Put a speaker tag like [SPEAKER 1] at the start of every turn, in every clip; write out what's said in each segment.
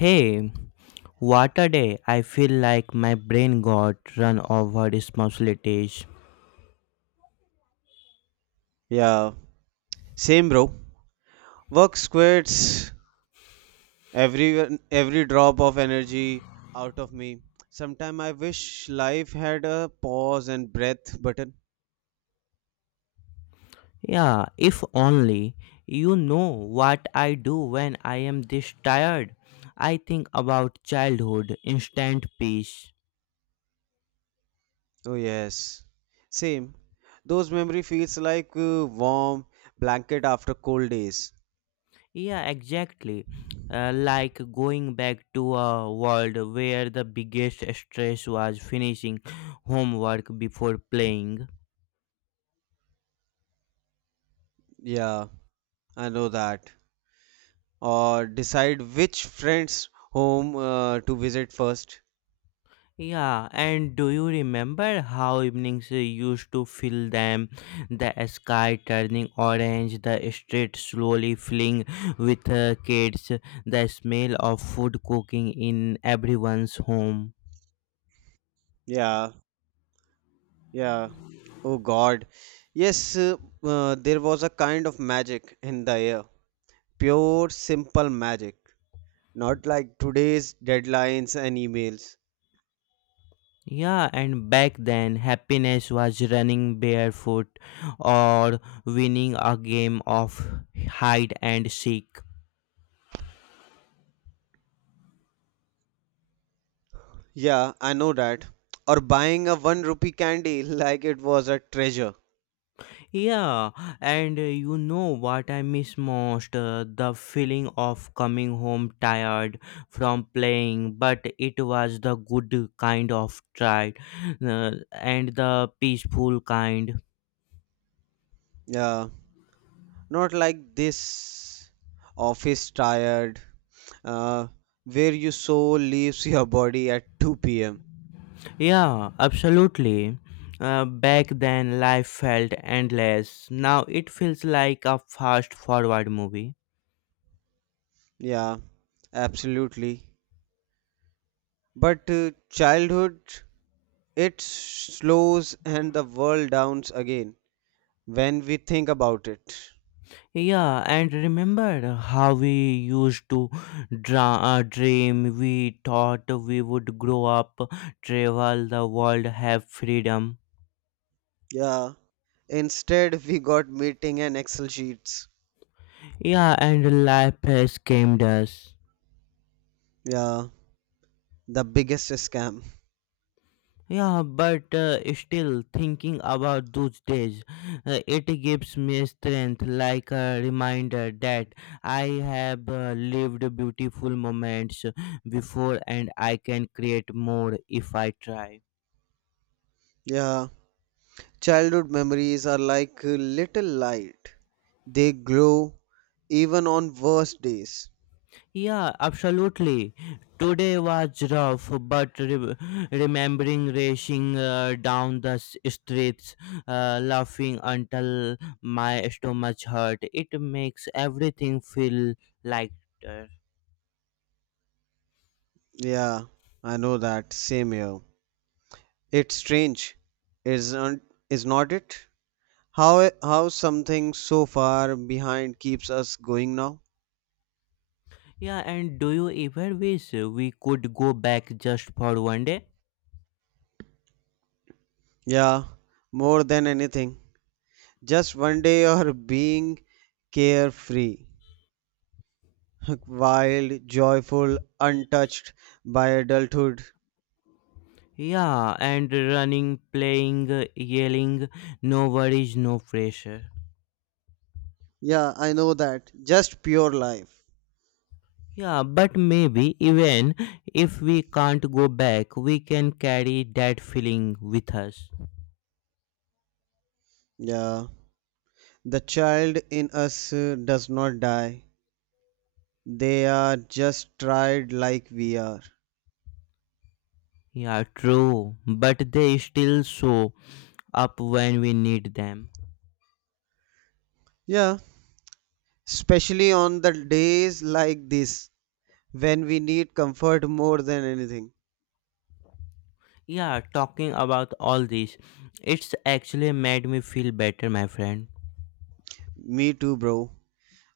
[SPEAKER 1] Hey, what a day. I feel like my brain got run over responsibilities.
[SPEAKER 2] Yeah, same bro. Work squirts every drop of energy out of me. Sometime I wish life had a pause and breath button.
[SPEAKER 1] Yeah, if only you know what I do when I am this tired. I think about childhood, instant peace.
[SPEAKER 2] Oh yes, same. Those memory feels like warm blanket after cold days.
[SPEAKER 1] Yeah, exactly. Like going back to a world where the biggest stress was finishing homework before playing.
[SPEAKER 2] Yeah, I know that. Or decide which friend's home to visit first.
[SPEAKER 1] Yeah, and do you remember how evenings used to fill them? The sky turning orange, the street slowly filling with kids, the smell of food cooking in everyone's home.
[SPEAKER 2] Yeah, yeah. Oh God. Yes, there was a kind of magic in the air. Pure, simple magic. Not like today's deadlines and emails.
[SPEAKER 1] Yeah, and back then happiness was running barefoot or winning a game of hide and seek.
[SPEAKER 2] Yeah, I know that. Or buying a one rupee candy like it was a treasure.
[SPEAKER 1] Yeah, and you know what I miss most? The feeling of coming home tired from playing, but it was the good kind of tired and the peaceful kind.
[SPEAKER 2] Yeah. Not like this office tired, uh, where your soul leaves your body at 2 p.m.
[SPEAKER 1] Yeah, absolutely. Back then, life felt endless. Now it feels like a fast forward movie.
[SPEAKER 2] Yeah, absolutely. But childhood, it slows and the world downs again when we think about it.
[SPEAKER 1] Yeah, and remember how we used to dream. We thought we would grow up, travel the world, have freedom.
[SPEAKER 2] Yeah, instead, we got meeting and Excel sheets,
[SPEAKER 1] Yeah, and life has scammed us.
[SPEAKER 2] yeah, the biggest scam.
[SPEAKER 1] Yeah, but still thinking about those days, it gives me strength like a reminder that I have lived beautiful moments before and I can create more if I try.
[SPEAKER 2] Yeah, childhood memories are like a little light. They glow even on worst days.
[SPEAKER 1] Yeah, absolutely. Today was rough, but remembering racing down the streets, laughing until my stomach hurt, it makes everything feel lighter.
[SPEAKER 2] Yeah, I know that. Same here. It's strange, isn't is not it? How something so far behind keeps us going now?
[SPEAKER 1] Yeah, and do you ever wish we could go back just for one day?
[SPEAKER 2] Yeah, more than anything. Just one day or being carefree, wild, joyful, untouched by adulthood.
[SPEAKER 1] Yeah, and running, playing, yelling, no worries, no pressure.
[SPEAKER 2] Yeah, I know that. Just pure life.
[SPEAKER 1] Yeah, but maybe even if we can't go back, we can carry that feeling with us.
[SPEAKER 2] Yeah. The child in us does not die. They are just tried like we are.
[SPEAKER 1] Yeah, true, but they still show up when we need them.
[SPEAKER 2] Yeah, especially on the days like this when we need comfort more than anything.
[SPEAKER 1] Yeah, talking about all this, it's actually made me feel better, my friend.
[SPEAKER 2] Me too, bro.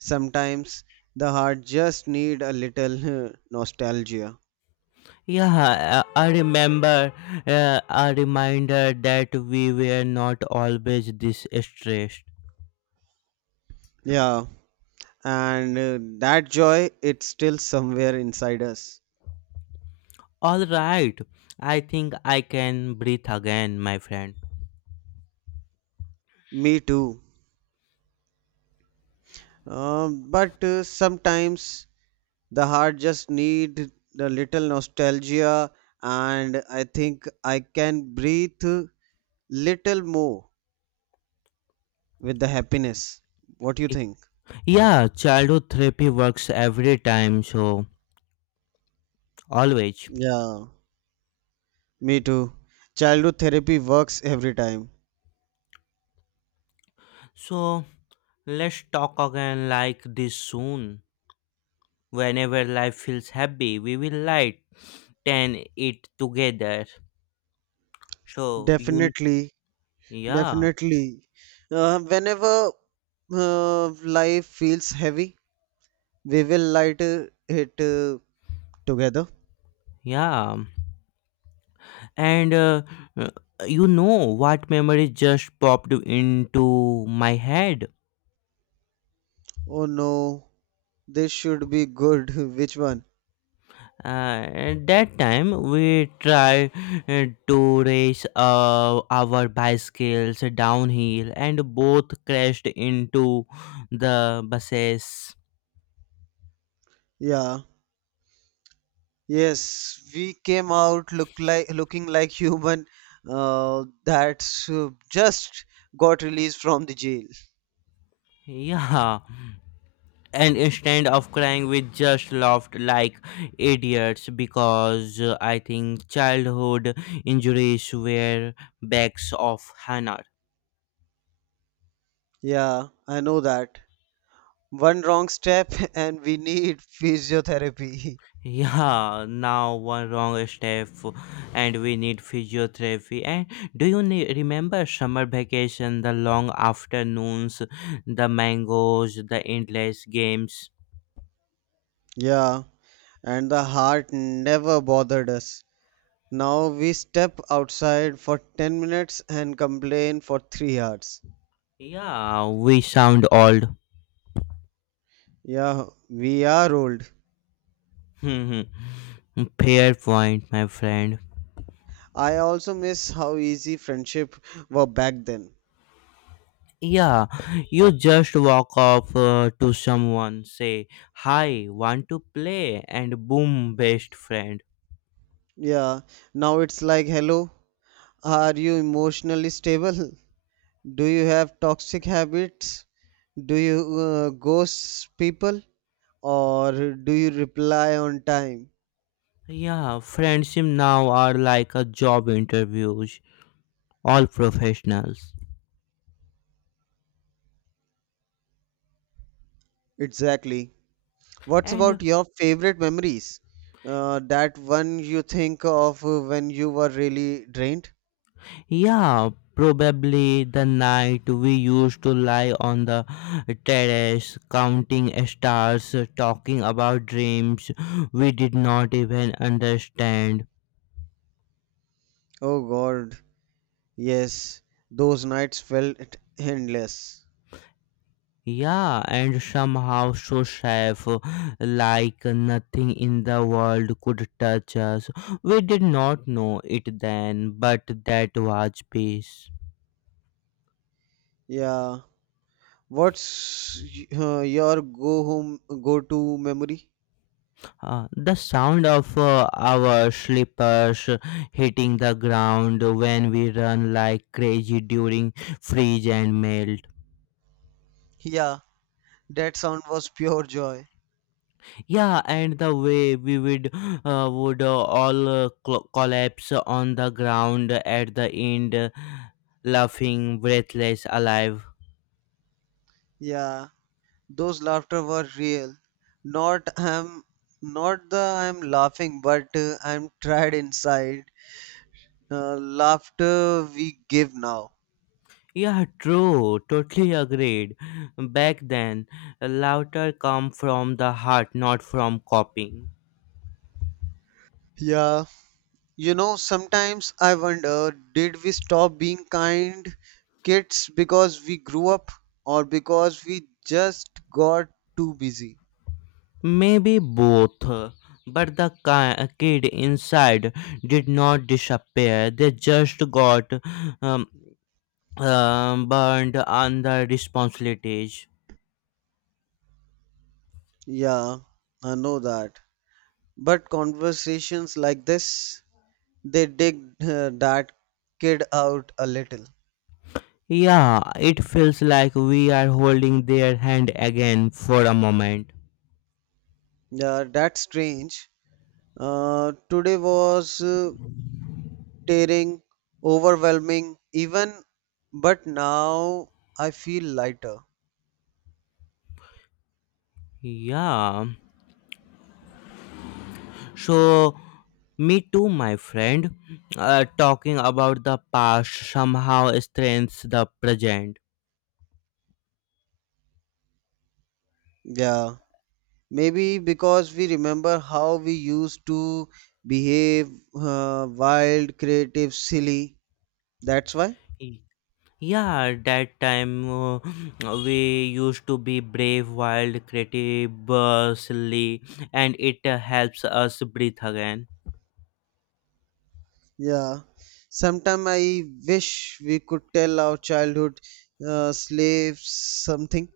[SPEAKER 2] Sometimes the heart just need a little nostalgia.
[SPEAKER 1] Yeah, I remember a reminder that we were not always this stressed.
[SPEAKER 2] Yeah, and that joy it's still somewhere inside us.
[SPEAKER 1] All right, I think I can breathe again, my friend.
[SPEAKER 2] Me too. But sometimes the heart just need the little nostalgia, and I think I can breathe little more with the happiness. What do you think?
[SPEAKER 1] Yeah, childhood therapy works every time, so always.
[SPEAKER 2] Yeah, me too. Childhood therapy works every time.
[SPEAKER 1] So let's talk again like this soon. Whenever life feels heavy, we will light ten it together. So you,
[SPEAKER 2] Definitely.
[SPEAKER 1] yeah,
[SPEAKER 2] Definitely. Whenever life feels heavy, we will light it together.
[SPEAKER 1] yeah, and uh, you know what memory just popped into my head?
[SPEAKER 2] Oh no, this should be good. Which one?
[SPEAKER 1] Uh, at that time we tried to race our bicycles downhill and both crashed into the buses.
[SPEAKER 2] Yeah. Yes, we came out look like looking like human that's just got released from the jail.
[SPEAKER 1] Yeah, and instead of crying we just laughed like idiots because I think childhood injuries were backs of hannah.
[SPEAKER 2] Yeah, I know that. One wrong step and we need physiotherapy.
[SPEAKER 1] Yeah, now one wrong step and we need physiotherapy. And do you remember summer vacation, the long afternoons, the mangoes, the endless games?
[SPEAKER 2] Yeah, and the heart never bothered us. Now we step outside for 10 minutes and complain for 3 hours.
[SPEAKER 1] Yeah, we sound old.
[SPEAKER 2] Yeah, we are old.
[SPEAKER 1] Fair point, my friend.
[SPEAKER 2] I also miss how easy friendship were back then.
[SPEAKER 1] Yeah, you just walk up to someone, say, "Hi, want to play?" And boom, best friend.
[SPEAKER 2] Yeah, now it's like hello, are you emotionally stable? Do you have toxic habits? Do you ghost people or do you reply on time?
[SPEAKER 1] Yeah, friendship now are like a job interviews. All professionals.
[SPEAKER 2] Exactly. What's
[SPEAKER 1] And
[SPEAKER 2] about your favorite memories? That one you think of when you were really drained?
[SPEAKER 1] yeah, probably the night we used to lie on the terrace counting stars, talking about dreams we did not even understand.
[SPEAKER 2] Oh God, yes, those nights felt endless.
[SPEAKER 1] Yeah, and somehow so safe, like nothing in the world could touch us. We did not know it then, but that was peace.
[SPEAKER 2] Yeah. What's your go home go to memory?
[SPEAKER 1] The sound of our slippers hitting the ground when we run like crazy during freeze and melt.
[SPEAKER 2] Yeah, that sound was pure joy.
[SPEAKER 1] Yeah, and the way we would all collapse on the ground at the end, laughing, breathless, alive.
[SPEAKER 2] Yeah, those laughter were real. Not I'm not the I'm laughing, but I'm tired inside. Uh, Laughter we give now.
[SPEAKER 1] Yeah, true. Totally agreed. Back then, laughter come from the heart, not from copying.
[SPEAKER 2] Yeah, you know, sometimes I wonder did we stop being kind kids because we grew up or because we just got too busy?
[SPEAKER 1] Maybe both, but the kid inside did not disappear. They just got um, burned under responsibilities.
[SPEAKER 2] Yeah, I know that. But conversations like this, they dig that kid out a little.
[SPEAKER 1] Yeah, it feels like we are holding their hand again for a moment.
[SPEAKER 2] Yeah, that's strange. Today was tearing, overwhelming, even, but now I feel lighter.
[SPEAKER 1] Yeah, so me too, my friend. Talking about the past somehow strengthens the present.
[SPEAKER 2] Yeah. Maybe because we remember how we used to behave wild, creative, silly. That's why.
[SPEAKER 1] Yeah, that time we used to be brave, wild, creative, silly, and it helps us breathe again.
[SPEAKER 2] Yeah. Sometime I wish we could tell our childhood slaves something.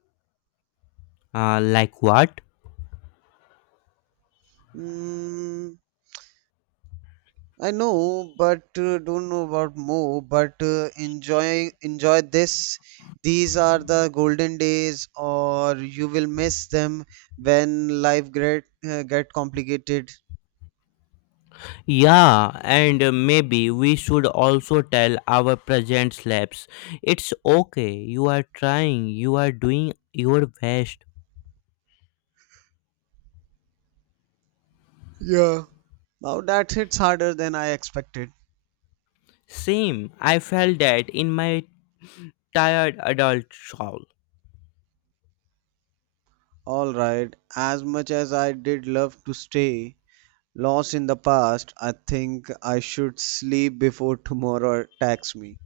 [SPEAKER 1] Like what?
[SPEAKER 2] Mm, I know, but don't know about more. But enjoy this. These are the golden days, or you will miss them when life get complicated.
[SPEAKER 1] Yeah, and maybe we should also tell our present slaves it's okay, you are trying, you are doing your best.
[SPEAKER 2] Yeah. Now that hits harder than I expected.
[SPEAKER 1] Same, I felt that in my tired adult self.
[SPEAKER 2] Alright, as much as I did love to stay lost in the past, I think I should sleep before tomorrow attacks me.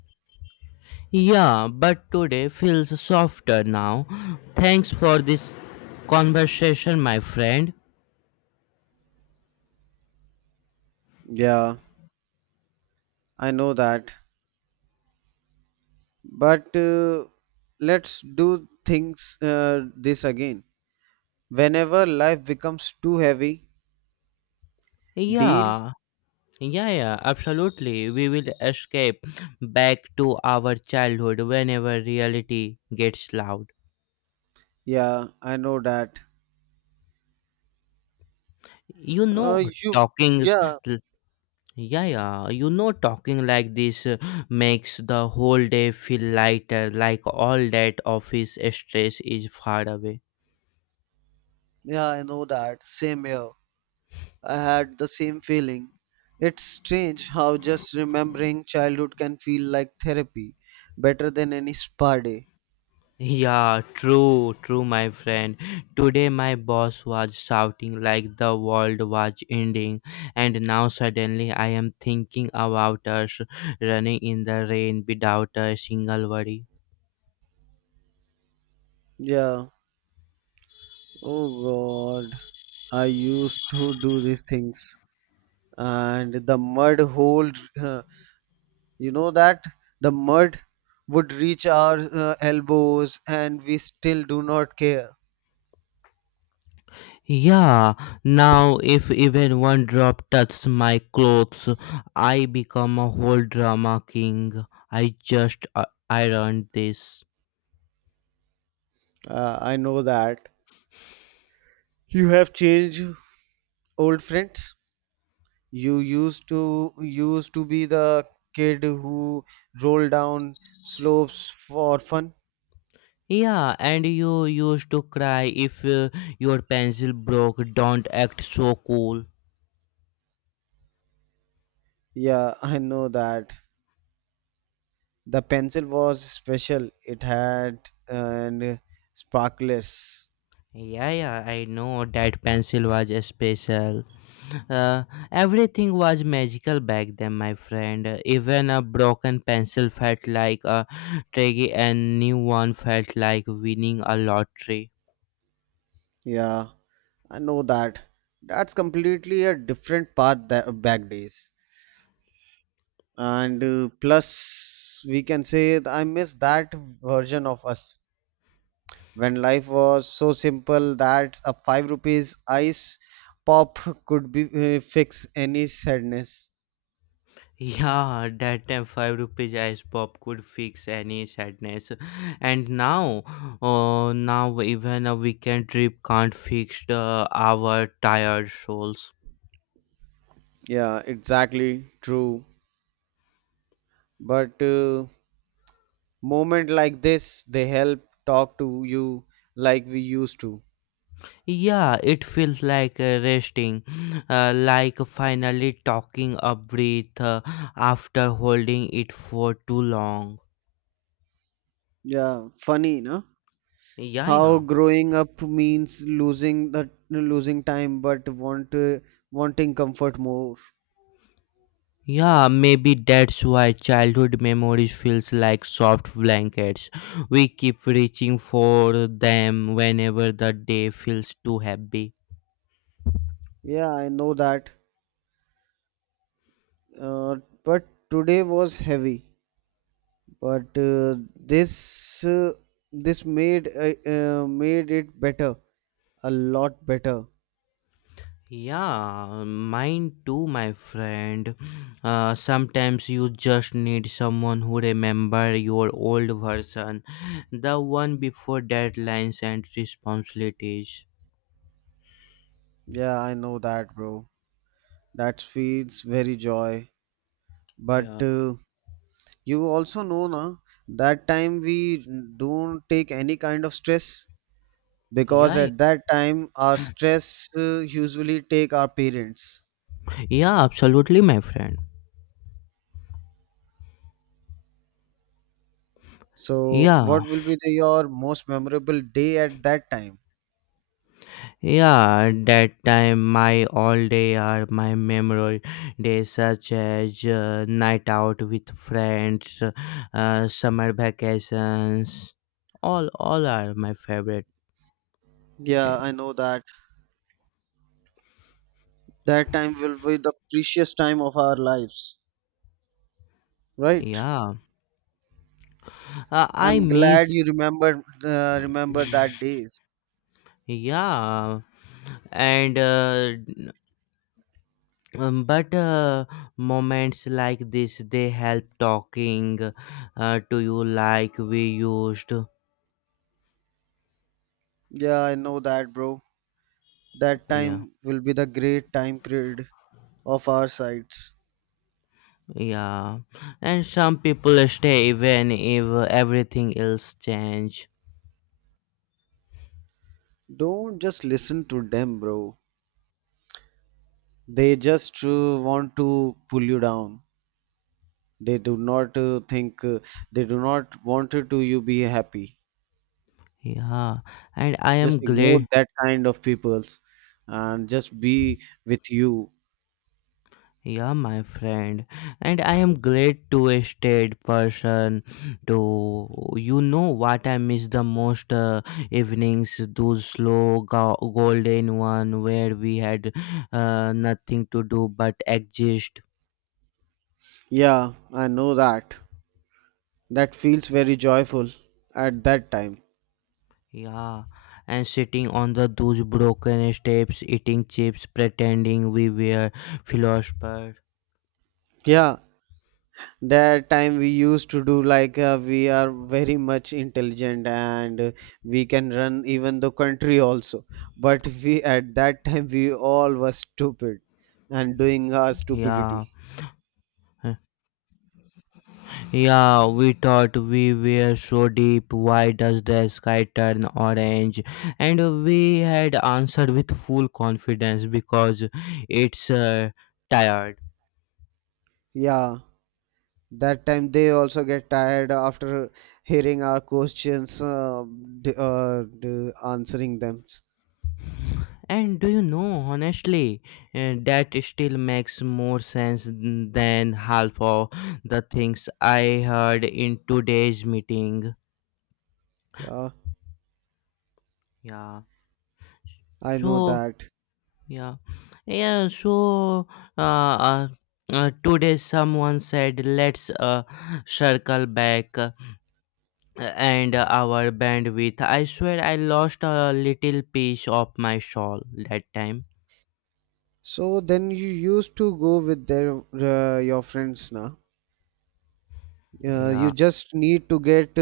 [SPEAKER 1] Yeah, but today feels softer now. Thanks for this conversation, my friend.
[SPEAKER 2] Yeah, I know that. But let's do things this again. Whenever life becomes too heavy, deal.
[SPEAKER 1] Yeah, yeah, yeah, absolutely. We will escape back to our childhood whenever reality gets loud.
[SPEAKER 2] Yeah, I know that.
[SPEAKER 1] You know,
[SPEAKER 2] Uh, you,
[SPEAKER 1] talking.
[SPEAKER 2] yeah,
[SPEAKER 1] l- Yeah, yeah, you know, talking like this makes the whole day feel lighter, like all that office stress is far away.
[SPEAKER 2] yeah, I know that. Same here. I had the same feeling. It's strange how just remembering childhood can feel like therapy, better than any spa day.
[SPEAKER 1] Yeah, true, true, my friend. Today, my boss was shouting like the world was ending, and now suddenly I am thinking about us running in the rain without a single worry.
[SPEAKER 2] Yeah. Oh God. I used to do these things, and the mud hole, uh, you know that the mud would reach our elbows, and we still do not care.
[SPEAKER 1] Yeah, now if even one drop touches my clothes, I become a whole drama king. I just ironed this.
[SPEAKER 2] I know that. You have changed old friends? You used to be the kid who rolled down slopes for fun.
[SPEAKER 1] Yeah, and you used to cry if your pencil broke. Don't act so cool.
[SPEAKER 2] Yeah, I know that. The pencil was special. It had and sparkless.
[SPEAKER 1] Yeah, yeah, I know that pencil was special. Uh, everything was magical back then, my friend. Even a broken pencil felt like a treasure, and new one felt like winning a lottery.
[SPEAKER 2] Yeah, I know that. That's completely a different part that back days. And plus, we can say I miss that version of us when life was so simple that a 5 rupees ice pop could be fix any sadness.
[SPEAKER 1] Yeah, that time five rupees ice pop could fix any sadness, and now, oh, now even a weekend trip can't fix the our tired souls.
[SPEAKER 2] Yeah, exactly true. But moment like this they help talk to you like we used to.
[SPEAKER 1] Yeah, it feels like resting, like finally talking a breath after holding it for too long.
[SPEAKER 2] Yeah, funny no
[SPEAKER 1] Yeah,
[SPEAKER 2] how
[SPEAKER 1] yeah.
[SPEAKER 2] growing up means losing time but wanting comfort more.
[SPEAKER 1] Yeah, maybe that's why childhood memories feels like soft blankets. We keep reaching for them whenever the day feels too heavy.
[SPEAKER 2] Yeah, I know that. Uh, but today was heavy, but this uh, this made it better, a lot better.
[SPEAKER 1] Yeah, mine too, my friend. Sometimes you just need someone who remember your old version, the one before deadlines and responsibilities.
[SPEAKER 2] Yeah, I know that, bro. That feels very joy, but
[SPEAKER 1] Yeah,
[SPEAKER 2] you also know na, that time we don't take any kind of stress because
[SPEAKER 1] yeah,
[SPEAKER 2] at that time our stress usually take our parents.
[SPEAKER 1] yeah, absolutely, my friend.
[SPEAKER 2] So
[SPEAKER 1] Yeah,
[SPEAKER 2] what will be the, your most memorable day at that time?
[SPEAKER 1] yeah, that time my all day are my memorable days such as night out with friends, summer vacations, all are my favorite
[SPEAKER 2] Yeah, I
[SPEAKER 1] time.
[SPEAKER 2] know that. That time will be the precious time of our lives, right?
[SPEAKER 1] Yeah, I
[SPEAKER 2] I'm glad
[SPEAKER 1] miss.
[SPEAKER 2] you remembered, remember that days.
[SPEAKER 1] Yeah, and but moments like this they help talking to you like we used.
[SPEAKER 2] Yeah, I know that, bro. That
[SPEAKER 1] Yeah,
[SPEAKER 2] time will be the great time period of our sides.
[SPEAKER 1] yeah, and some people stay even if everything else change.
[SPEAKER 2] Don't just listen to them, bro. They just want to pull you down. They do not think. They do not want to you be happy.
[SPEAKER 1] Yeah, and I
[SPEAKER 2] Just
[SPEAKER 1] am
[SPEAKER 2] ignore
[SPEAKER 1] glad.
[SPEAKER 2] that kind of peoples, and just be with you.
[SPEAKER 1] Yeah, my friend, and I am glad to a state person to you know what I miss the most evenings those slow golden one where we had nothing to do but exist.
[SPEAKER 2] Yeah, I know that. That feels very joyful at that time.
[SPEAKER 1] Yeah, and sitting on the those broken steps, eating chips, pretending we were philosophers.
[SPEAKER 2] Yeah, that time we used to do like we are very much intelligent and we can run even the country also. But we at that time we all were stupid and doing our
[SPEAKER 1] Yeah.
[SPEAKER 2] stupidity.
[SPEAKER 1] Yeah, we thought we were so deep. Why does the sky turn orange? And we had answered with full confidence because it's tired.
[SPEAKER 2] Yeah, that time they also get tired after hearing our questions, answering them.
[SPEAKER 1] And do you know, honestly, that still makes more sense than half of the things I heard in today's meeting.
[SPEAKER 2] Yeah,
[SPEAKER 1] Yeah.
[SPEAKER 2] I know
[SPEAKER 1] So,
[SPEAKER 2] that.
[SPEAKER 1] yeah, yeah. So, uh, uh, today someone said, "Let's circle back and our bandwidth." I swear, I lost a little piece of my soul that time.
[SPEAKER 2] So then you used to go with their your friends now.
[SPEAKER 1] Yeah,
[SPEAKER 2] You just need to get uh,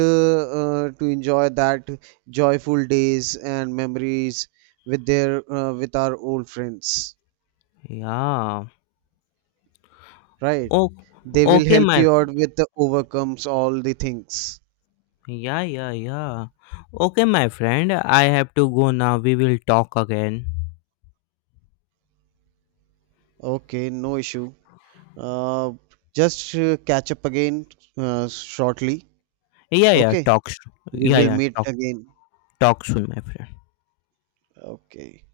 [SPEAKER 2] uh, to enjoy that joyful days and memories with their with our old friends,
[SPEAKER 1] yeah.
[SPEAKER 2] right?
[SPEAKER 1] Oh,
[SPEAKER 2] They will
[SPEAKER 1] okay,
[SPEAKER 2] help
[SPEAKER 1] my
[SPEAKER 2] you out with the overcomes all the things.
[SPEAKER 1] yeah, yeah, yeah. Okay, my friend. I have to go now. We will talk again.
[SPEAKER 2] Okay, no issue. Uh, just catch up again shortly.
[SPEAKER 1] Yeah, yeah.
[SPEAKER 2] Okay,
[SPEAKER 1] Talk.
[SPEAKER 2] we
[SPEAKER 1] Yeah,
[SPEAKER 2] will
[SPEAKER 1] yeah.
[SPEAKER 2] meet
[SPEAKER 1] Talk.
[SPEAKER 2] again.
[SPEAKER 1] Talk soon, my friend.
[SPEAKER 2] Okay.